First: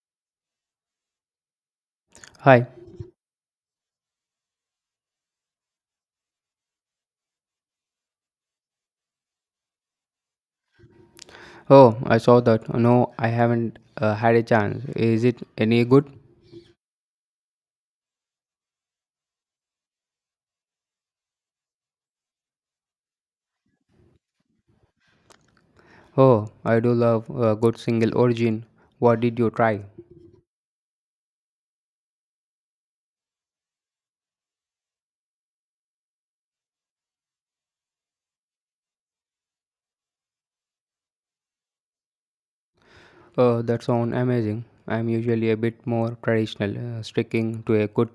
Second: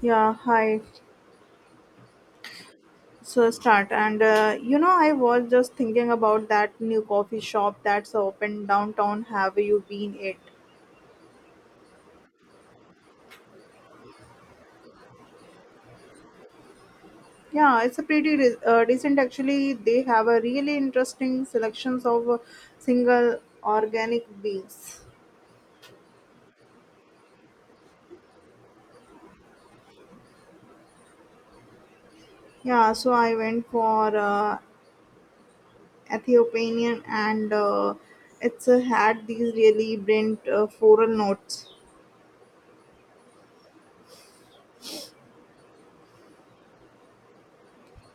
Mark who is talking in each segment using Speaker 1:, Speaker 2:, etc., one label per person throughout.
Speaker 1: Yeah, hi.
Speaker 2: Hi.
Speaker 1: So start and you know I was just thinking about that new coffee shop that's open downtown. Have you been it?
Speaker 2: Oh, I saw that. No, I haven't had a chance. Is it any good?
Speaker 1: Yeah, it's a pretty decent actually. They have a really interesting selections of single organic beans.
Speaker 2: Oh, I do love a good single origin. What did you try?
Speaker 1: Yeah, so I went for Ethiopian and it's had these really brilliant floral notes.
Speaker 2: Oh, that sounds amazing. I'm usually a bit more traditional, sticking to a good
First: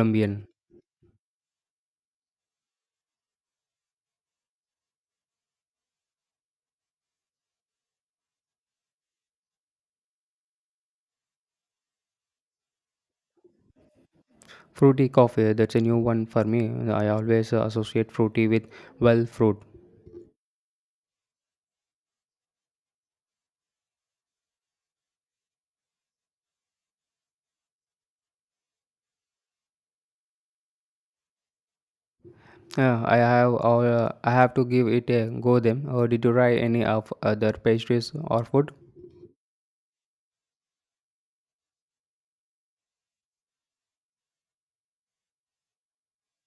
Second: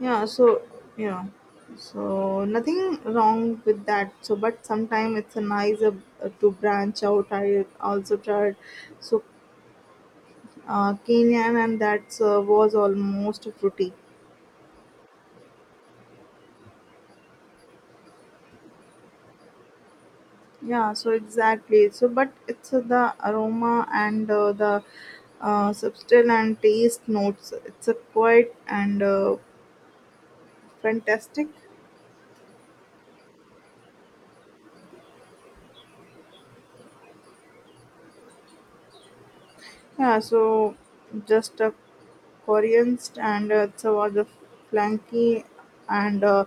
Speaker 1: yeah so yeah, so nothing wrong with that so but sometimes it's a nice to branch out. I also tried so kenyan and that was almost fruity.
Speaker 2: Fruity coffee, that's a new one for me. I always associate fruity with well fruit.
Speaker 1: Yeah, so exactly so but it's the aroma and the substance and taste notes, it's a quite and fantastic.
Speaker 2: Yeah, I have to give it a go then. Or did you try any of other pastries or food?
Speaker 1: Yeah, so just a korean and it's a was a flanky and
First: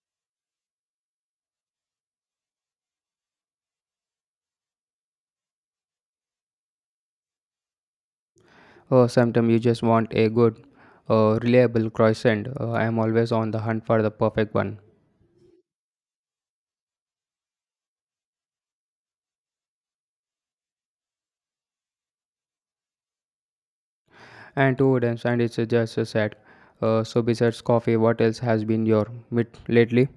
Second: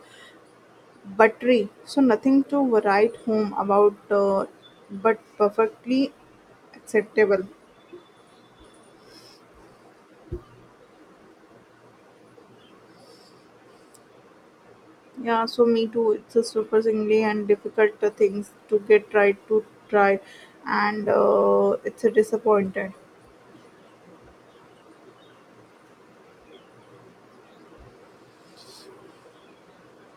Speaker 1: buttery, so nothing to write home about, but perfectly acceptable.
Speaker 2: Sometimes you just want a good, reliable croissant. I am always on the hunt for the perfect one.
Speaker 1: Yeah, so me too. It's a surprisingly and difficult things to get right to try, and it's a disappointed.
Speaker 2: And two wooden and it's just a set. So besides coffee, what else has been your meat lately?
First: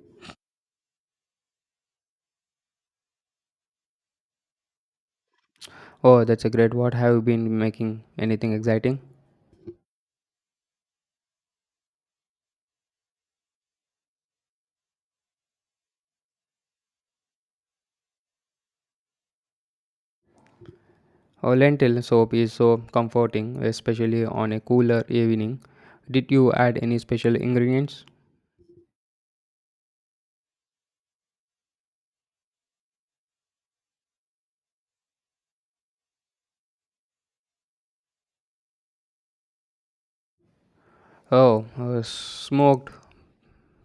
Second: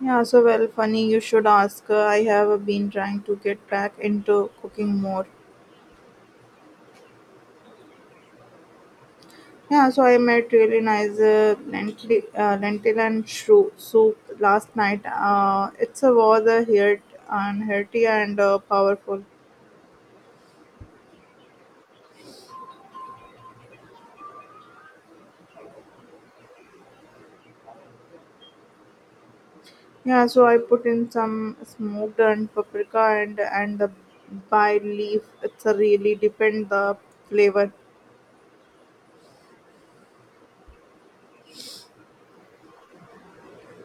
Speaker 1: Yeah, so well, funny you should ask. I have been trying to get back into cooking more.
Speaker 2: Oh, that's a great. What have you been making? Anything exciting?
Speaker 1: Yeah, so I made really nice lentil and shrew soup last night. It's a was a hit and hearty and powerful.
Speaker 2: Oh, lentil soup is so comforting, especially on a cooler evening. Did you add any special ingredients?
Speaker 1: Yeah, so I put in some smoked and paprika and the bay leaf. It's a really depend the flavor.
Speaker 2: Oh, smoked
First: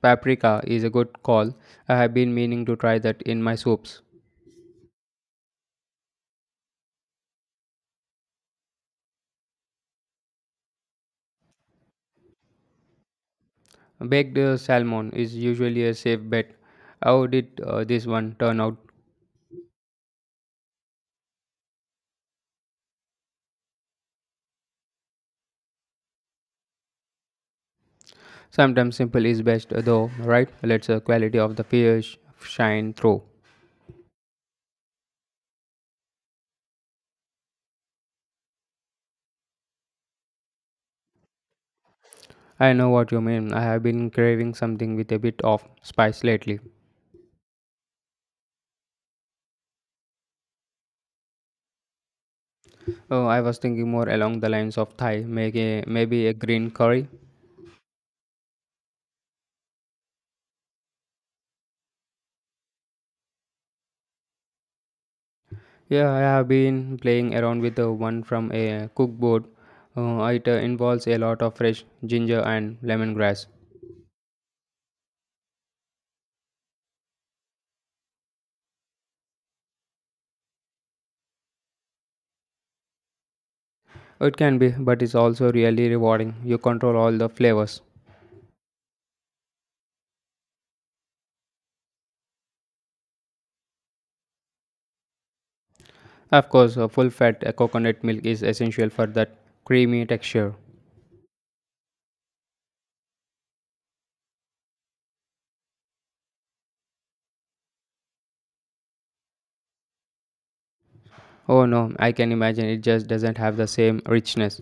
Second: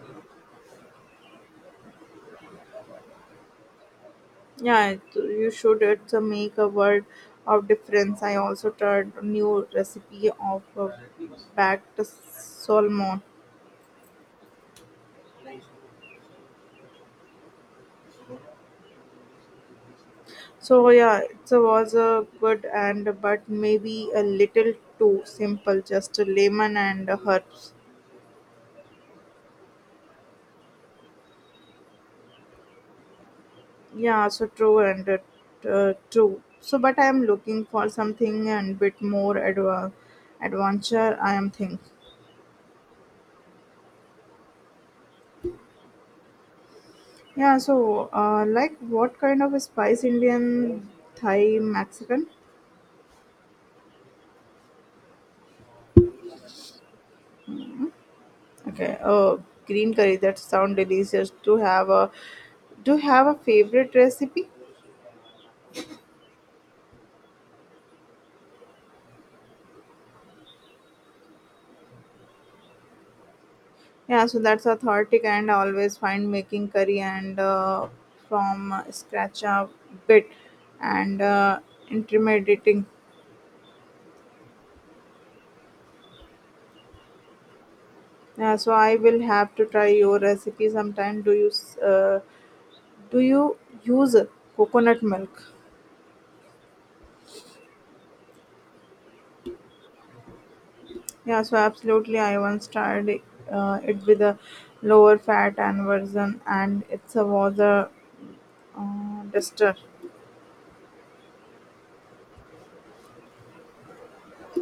Speaker 2: paprika is a good call. I have been meaning to try that in my soups.
Speaker 1: Yeah, it, you should. It's a make a word of difference. I also tried a new recipe of baked salmon.
Speaker 2: Baked salmon is usually a safe bet. How did this one turn out?
Speaker 1: So yeah, it was a good and but maybe a little too simple. Just a lemon and herbs.
Speaker 2: Sometimes simple is best, though, right? Let's the quality of the fish shine through.
Speaker 1: Yeah, so true and it, true. So, but I am looking for something and bit more adventure. I am think.
Speaker 2: I know what you mean. I have been craving something with a bit of spice lately.
Speaker 1: Yeah, so like what kind of spice? Indian, Thai, Mexican.
Speaker 2: Oh, I was thinking more along the lines of Thai, maybe a green curry.
Speaker 1: Okay. Oh, green curry. That sound delicious. To have a, do you have a favorite recipe?
Speaker 2: Yeah, I have been playing around with the one from a cookboard. It involves a lot of fresh ginger and lemongrass.
Speaker 1: Yeah, so that's authentic and I always find making curry and from scratch a bit and intimidating.
Speaker 2: It can be, but it's also really rewarding. You control all the flavors.
Speaker 1: Yeah, so I will have to try your recipe sometime. Do you use coconut milk?
Speaker 2: Of course, a full fat coconut milk is essential for that creamy texture.
Speaker 1: Yeah, so absolutely. I once tried it with a lower fat and version, and it's a was a duster.
Speaker 2: Oh no, I can imagine it just doesn't have the same richness.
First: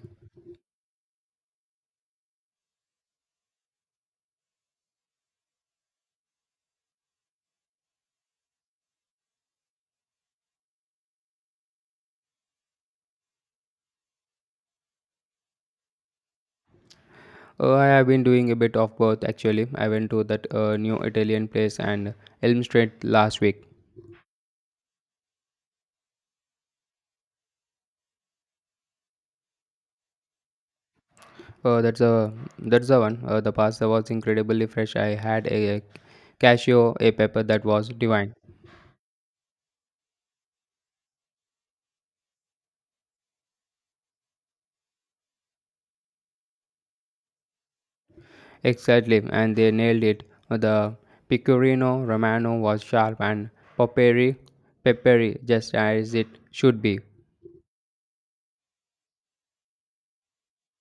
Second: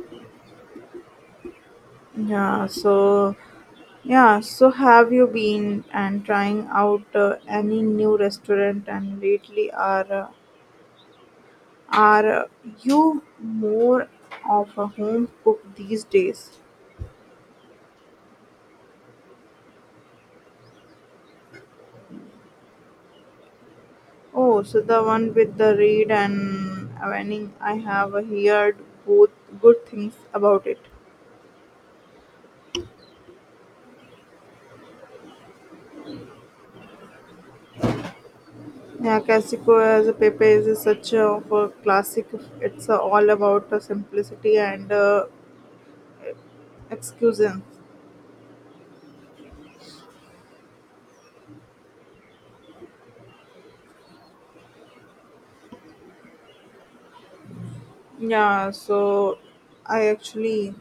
Speaker 1: Yeah, so yeah, so have you been and trying out any new restaurant? And lately, are you more of a home cook these days?
Speaker 2: Oh, I have been doing a bit of both actually. I went to that new Italian place and Elm Street last week.
Speaker 1: Oh, so the one with the reed and awaning. I have heard both good things about it.
Speaker 2: Oh, that's the one. The pasta was incredibly fresh. I had a cashew, a pepper that was divine.
Speaker 1: Yeah, Casico as a paper is such a for classic. It's all about simplicity and excuses.
Speaker 2: Exactly, and they nailed it. The Pecorino Romano was sharp and peppery, peppery, just as it should be.
Speaker 1: Yeah, so I actually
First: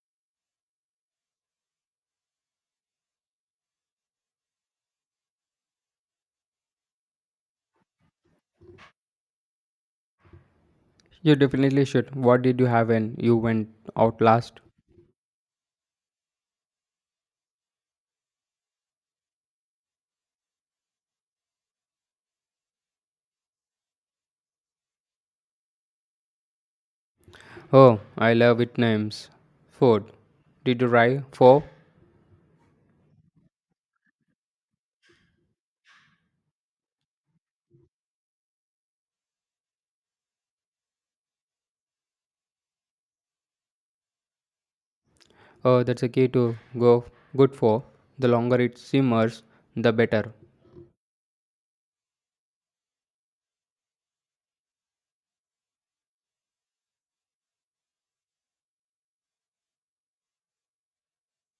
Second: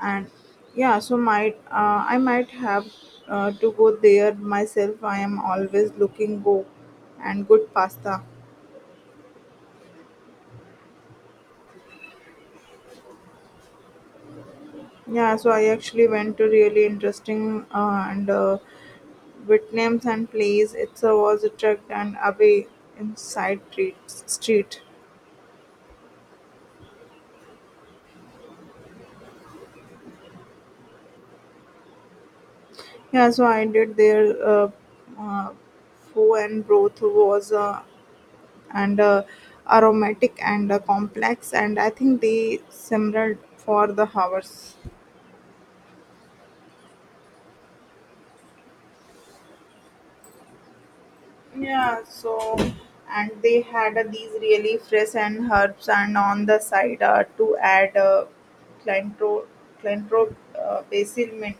Speaker 1: and yeah, so might I might have to go there myself. I am always looking go and good pasta.
Speaker 2: You definitely should. What did you have when you went out last?
Speaker 1: Yeah, so I actually went to really interesting and Whitlam's and Place itself was a attacked and away in side street.
Speaker 2: Oh, I love it names. Food. Did you try four?
Speaker 1: He also aided their uh, foe and broth was and aromatic and complex, and I think they simmered for the hours.
Speaker 2: Oh, that's a key to go good for. The longer it simmers, the better.
Speaker 1: Yeah, so and they had these really fresh and herbs and on the side to add clintro, clintro, basil, mint.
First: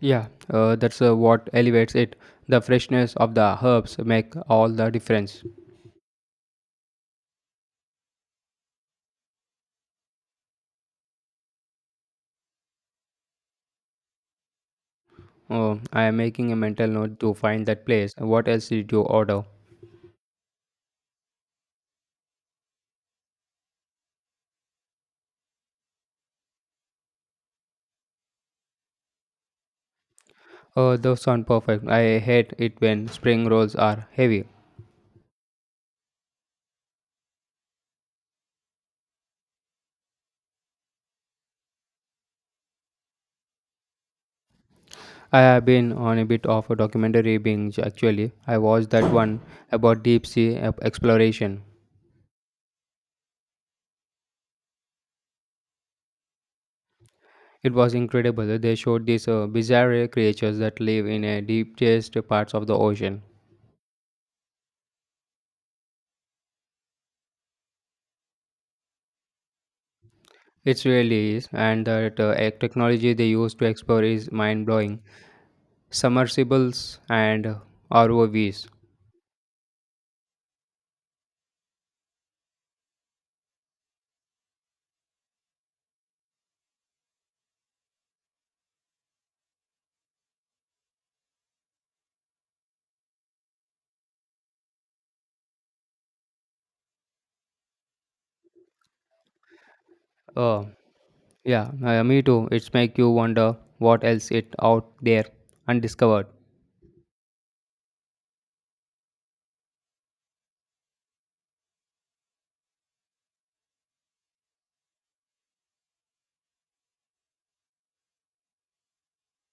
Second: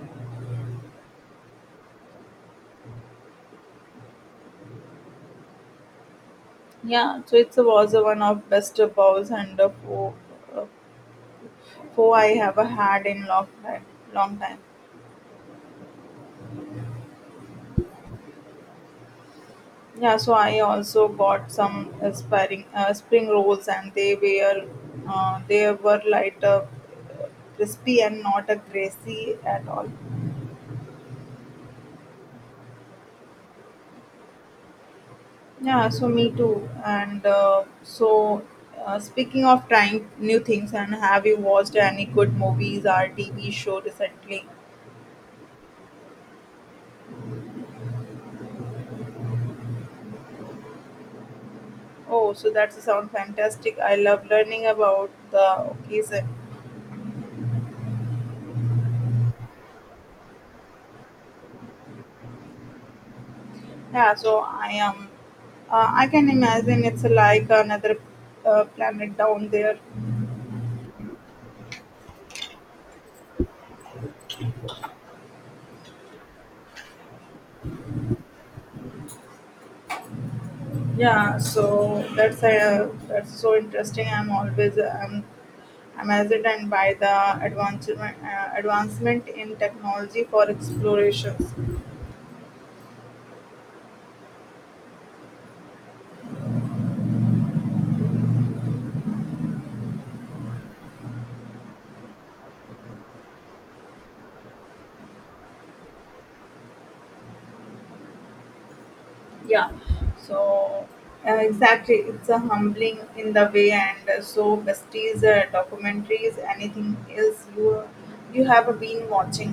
Speaker 2: Yeah, that's what elevates it. The freshness of the herbs make all the difference.
Speaker 1: Yeah, so it was one of best bows and uh, foe I have had in long long time.
Speaker 2: Oh, I am making a mental note to find that place. What else did you order?
Speaker 1: Yeah, so I also got some spring rolls, and they were light, crispy, and not a greasy at all.
Speaker 2: Oh, those sound perfect. I hate it when spring rolls are heavy.
Speaker 1: Yeah, so me too. Speaking of trying new things, and have you watched any good movies or TV show recently?
Speaker 2: I have been on a bit of a documentary binge actually. I watched that one about deep sea exploration.
Speaker 1: Oh, so that sounds fantastic. I love learning about the occasion.
Speaker 2: It was incredible. They showed these bizarre creatures that live in the deepest parts of the ocean.
Speaker 1: Yeah, so I am. I can imagine it's like another planet down there.
Speaker 2: It really is, and the technology they use to explore is mind blowing. Submersibles and ROVs.
Speaker 1: Yeah, so that's so interesting. I'm always amazed and by the advancement in technology for explorations.
Speaker 2: Uh, Yeah, me too. It's make you wonder what else it out there undiscovered.
Speaker 1: Yeah. So exactly, it's a humbling in the way, and so besties, documentaries, anything else you have been watching?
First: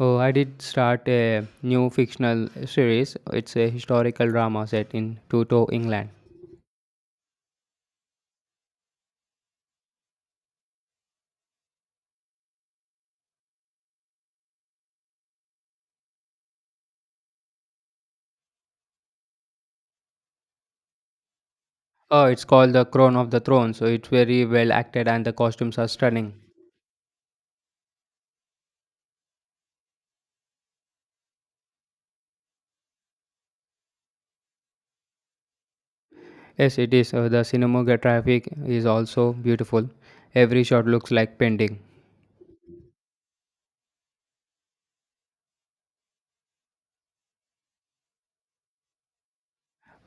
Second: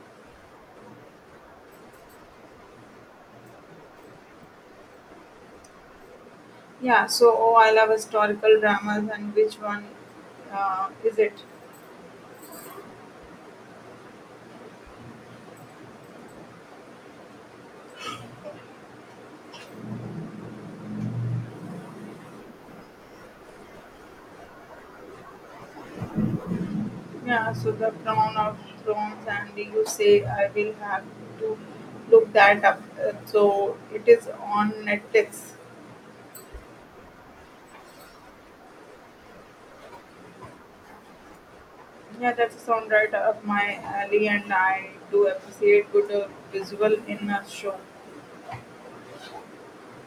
Speaker 2: Oh, I did start a new fictional series. It's a historical drama set in Tuto, England.
Speaker 1: Yeah, so oh, I love historical dramas, and which one is it?
Speaker 2: Oh, it's called The Crown of the Throne. So it's very well acted and the costumes are stunning.
Speaker 1: Yeah, so the Crown of Thrones, and you say I will have to look that up. So it is on Netflix.
Speaker 2: Yes, it is. The cinematography is also beautiful. Every shot looks like painting.
Speaker 1: Yeah, that's sound right up my alley, and I do appreciate good visual in a show.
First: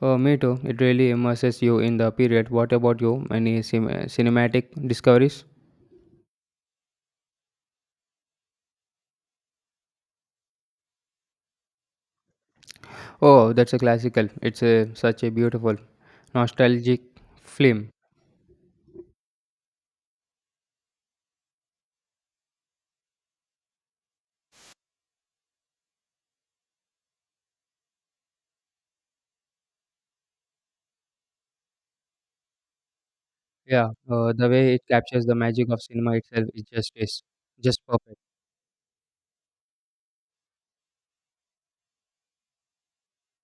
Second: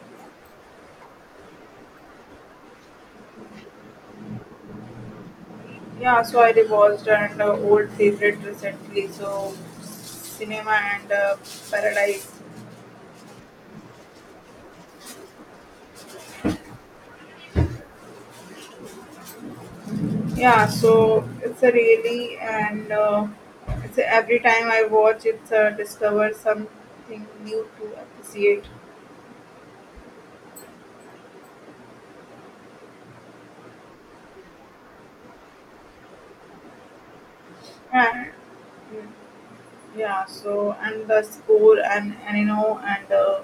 Speaker 2: Oh, me too. It really immerses you in the period. What about you? Any cinematic discoveries?
Speaker 1: Yeah, so I rewatched an old favorite recently, so Cinema and Paradise.
Speaker 2: Oh, that's a classical. It's a such a beautiful, nostalgic film.
Speaker 1: Yeah, so it's a really and it's a, every time I watch it, discover something new to appreciate.
Speaker 2: Yeah, the way it captures the magic of cinema itself is just perfect.
Speaker 1: And yeah, so and the score and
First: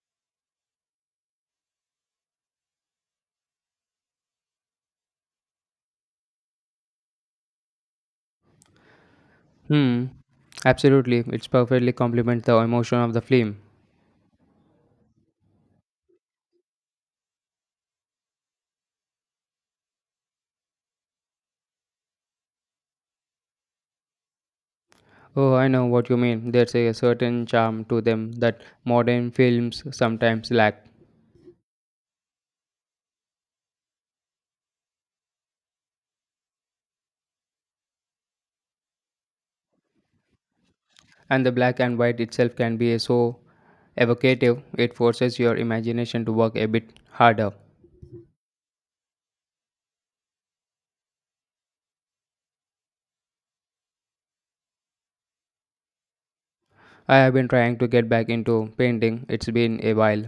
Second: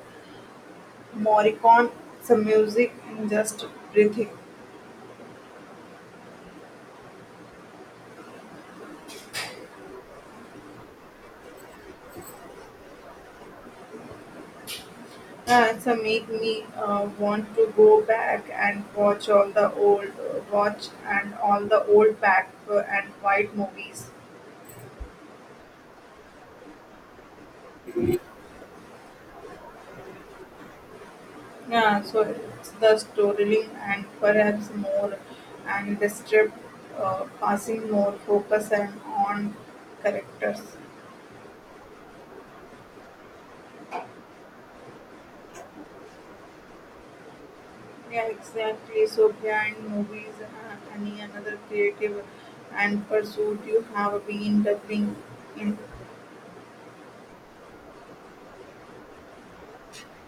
Speaker 1: Morricone, some music and just breathing.
Speaker 2: Hmm. Absolutely, it's perfectly complements the emotion of the film.
Speaker 1: It's a make me want to go back and watch and all the old black and white movies.
Speaker 2: Oh, I know what you mean. There's a certain charm to them that modern films sometimes lack.
Speaker 1: Yeah, so it's the storytelling and perhaps more, and the strip passing more focus and on characters.
Speaker 2: And the black and white itself can be so evocative, it forces your imagination to work a bit harder.
Speaker 1: Yeah, exactly. So behind movies, any another creative and pursuit you have been doubling in.
Speaker 2: I have been trying to get back into painting, it's been a while.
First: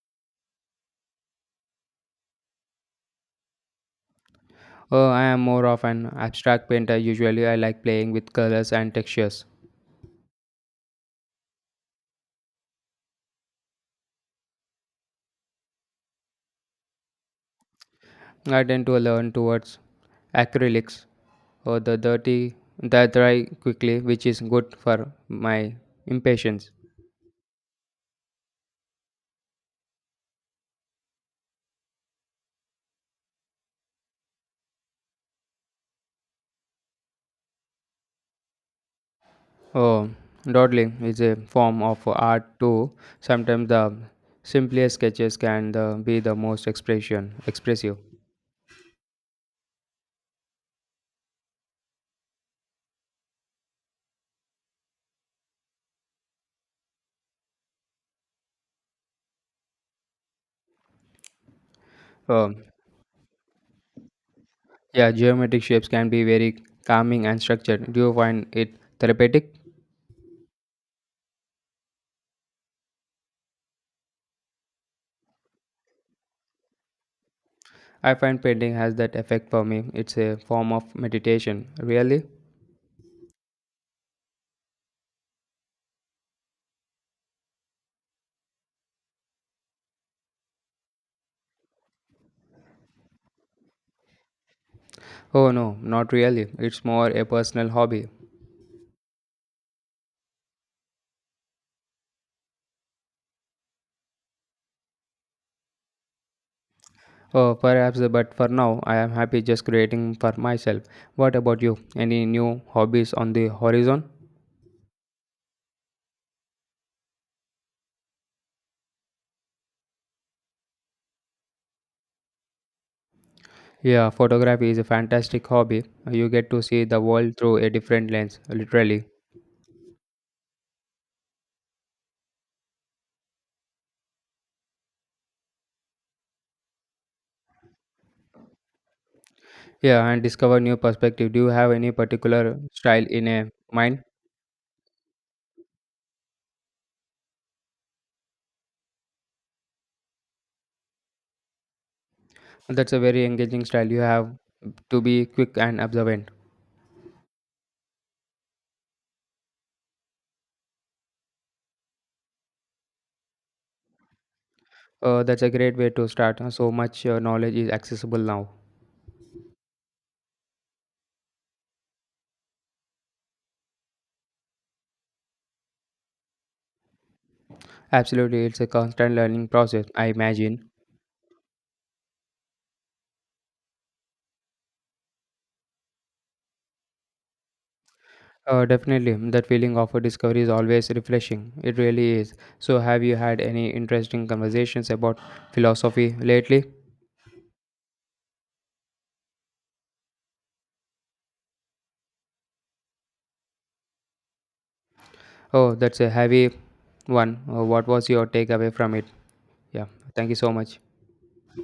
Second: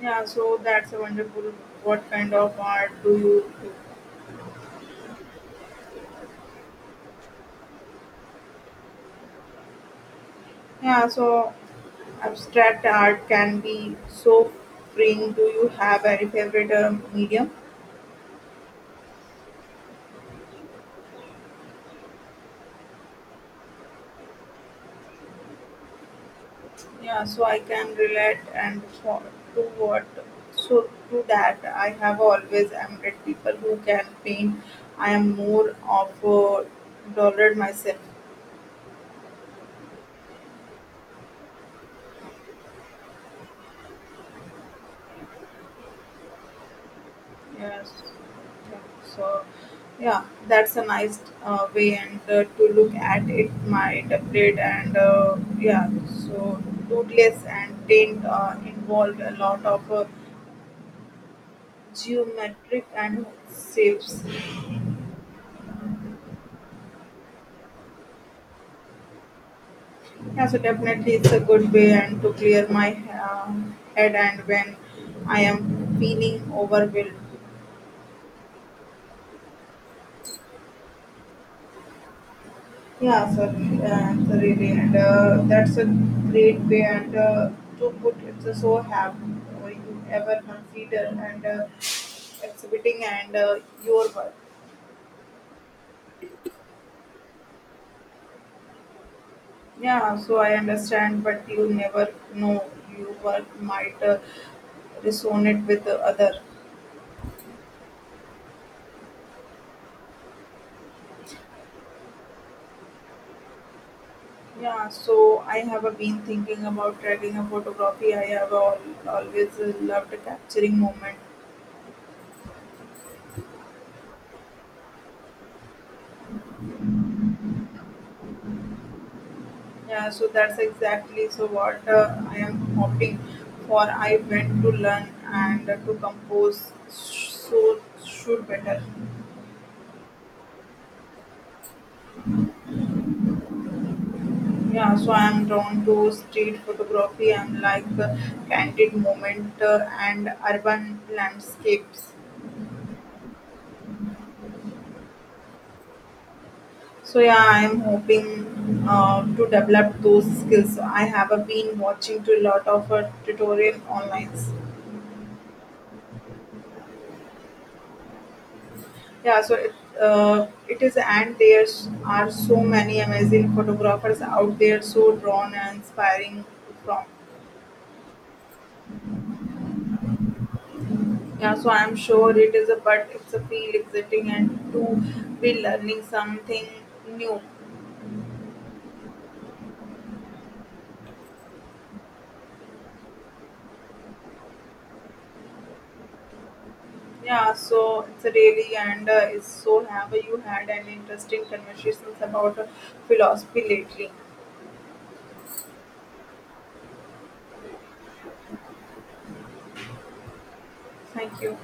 Speaker 1: Yeah, so that's a wonderful. What kind of art do you?
Speaker 2: Oh, I am more of an abstract painter. Usually, I like playing with colors and textures.
Speaker 1: Yeah, so abstract art can be so freeing. Do you have any favorite medium?
Speaker 2: I tend to learn towards acrylics or the dirty that dry quickly, which is good for my impatience.
Speaker 1: Yeah, so I can relate and for, to what so to that I have always admired people who can paint. I am more of a dollar myself.
Speaker 2: Oh, dawdling is a form of art too. Sometimes the simplest sketches can be the most expression
Speaker 1: Yes.
Speaker 2: expressive.
Speaker 1: Yeah. So, yeah, that's a nice way and to look at it. My upgrade and yeah, so rootless and paint involved a lot of
Speaker 2: Oh,
Speaker 1: geometric and shapes.
Speaker 2: yeah, geometric shapes can be very calming and structured. Do you find it therapeutic?
Speaker 1: Yeah, so definitely it's a good way and to clear my head and when I am feeling overwhelmed.
Speaker 2: I find painting has that effect for me. It's a form of meditation. Really?
Speaker 1: Yeah, certainly, absolutely, and that's a great way and to put it. So, have you ever consider and exhibiting and your work?
Speaker 2: Oh no, not really. It's more a personal hobby.
Speaker 1: Yeah, so I understand, but you never know your work might resonate with the other.
Speaker 2: Oh, perhaps, but for now, I am happy just creating for myself. What about you? Any new hobbies on the horizon?
Speaker 1: Yeah, so I have been thinking about tracking a photography. Always loved capturing moment.
Speaker 2: Yeah, photography is a fantastic hobby. You get to see the world through a different lens, literally.
Speaker 1: Yeah, so that's exactly so what I am hoping for. I went to learn and to compose, so should better.
Speaker 2: Yeah, and discover new perspective. Do you have any particular style in a mind?
Speaker 1: Yeah, so I am drawn to street photography and like candid moment and urban landscapes.
Speaker 2: That's a very engaging style. You have to be quick and observant.
Speaker 1: So yeah, I am hoping to develop those skills. I have been watching to a lot of tutorial online.
Speaker 2: That's a great way to start. So much knowledge is accessible now.
Speaker 1: Yeah, so it, it is, and are so many amazing photographers out there, so drawn and inspiring from.
Speaker 2: Absolutely, it's a constant learning process, I imagine.
Speaker 1: Yeah, so I'm sure it is a, but it's a feel exciting and to be learning something new.
Speaker 2: Definitely, that feeling of a discovery is always refreshing. It really is. So, have you had any interesting conversations about philosophy lately?
Speaker 1: Yeah, so it's a really and it's so have you had an interesting conversations about philosophy lately.
Speaker 2: Oh, that's a heavy one. What was your takeaway from it? Yeah, thank you so much.
Speaker 1: Thank you.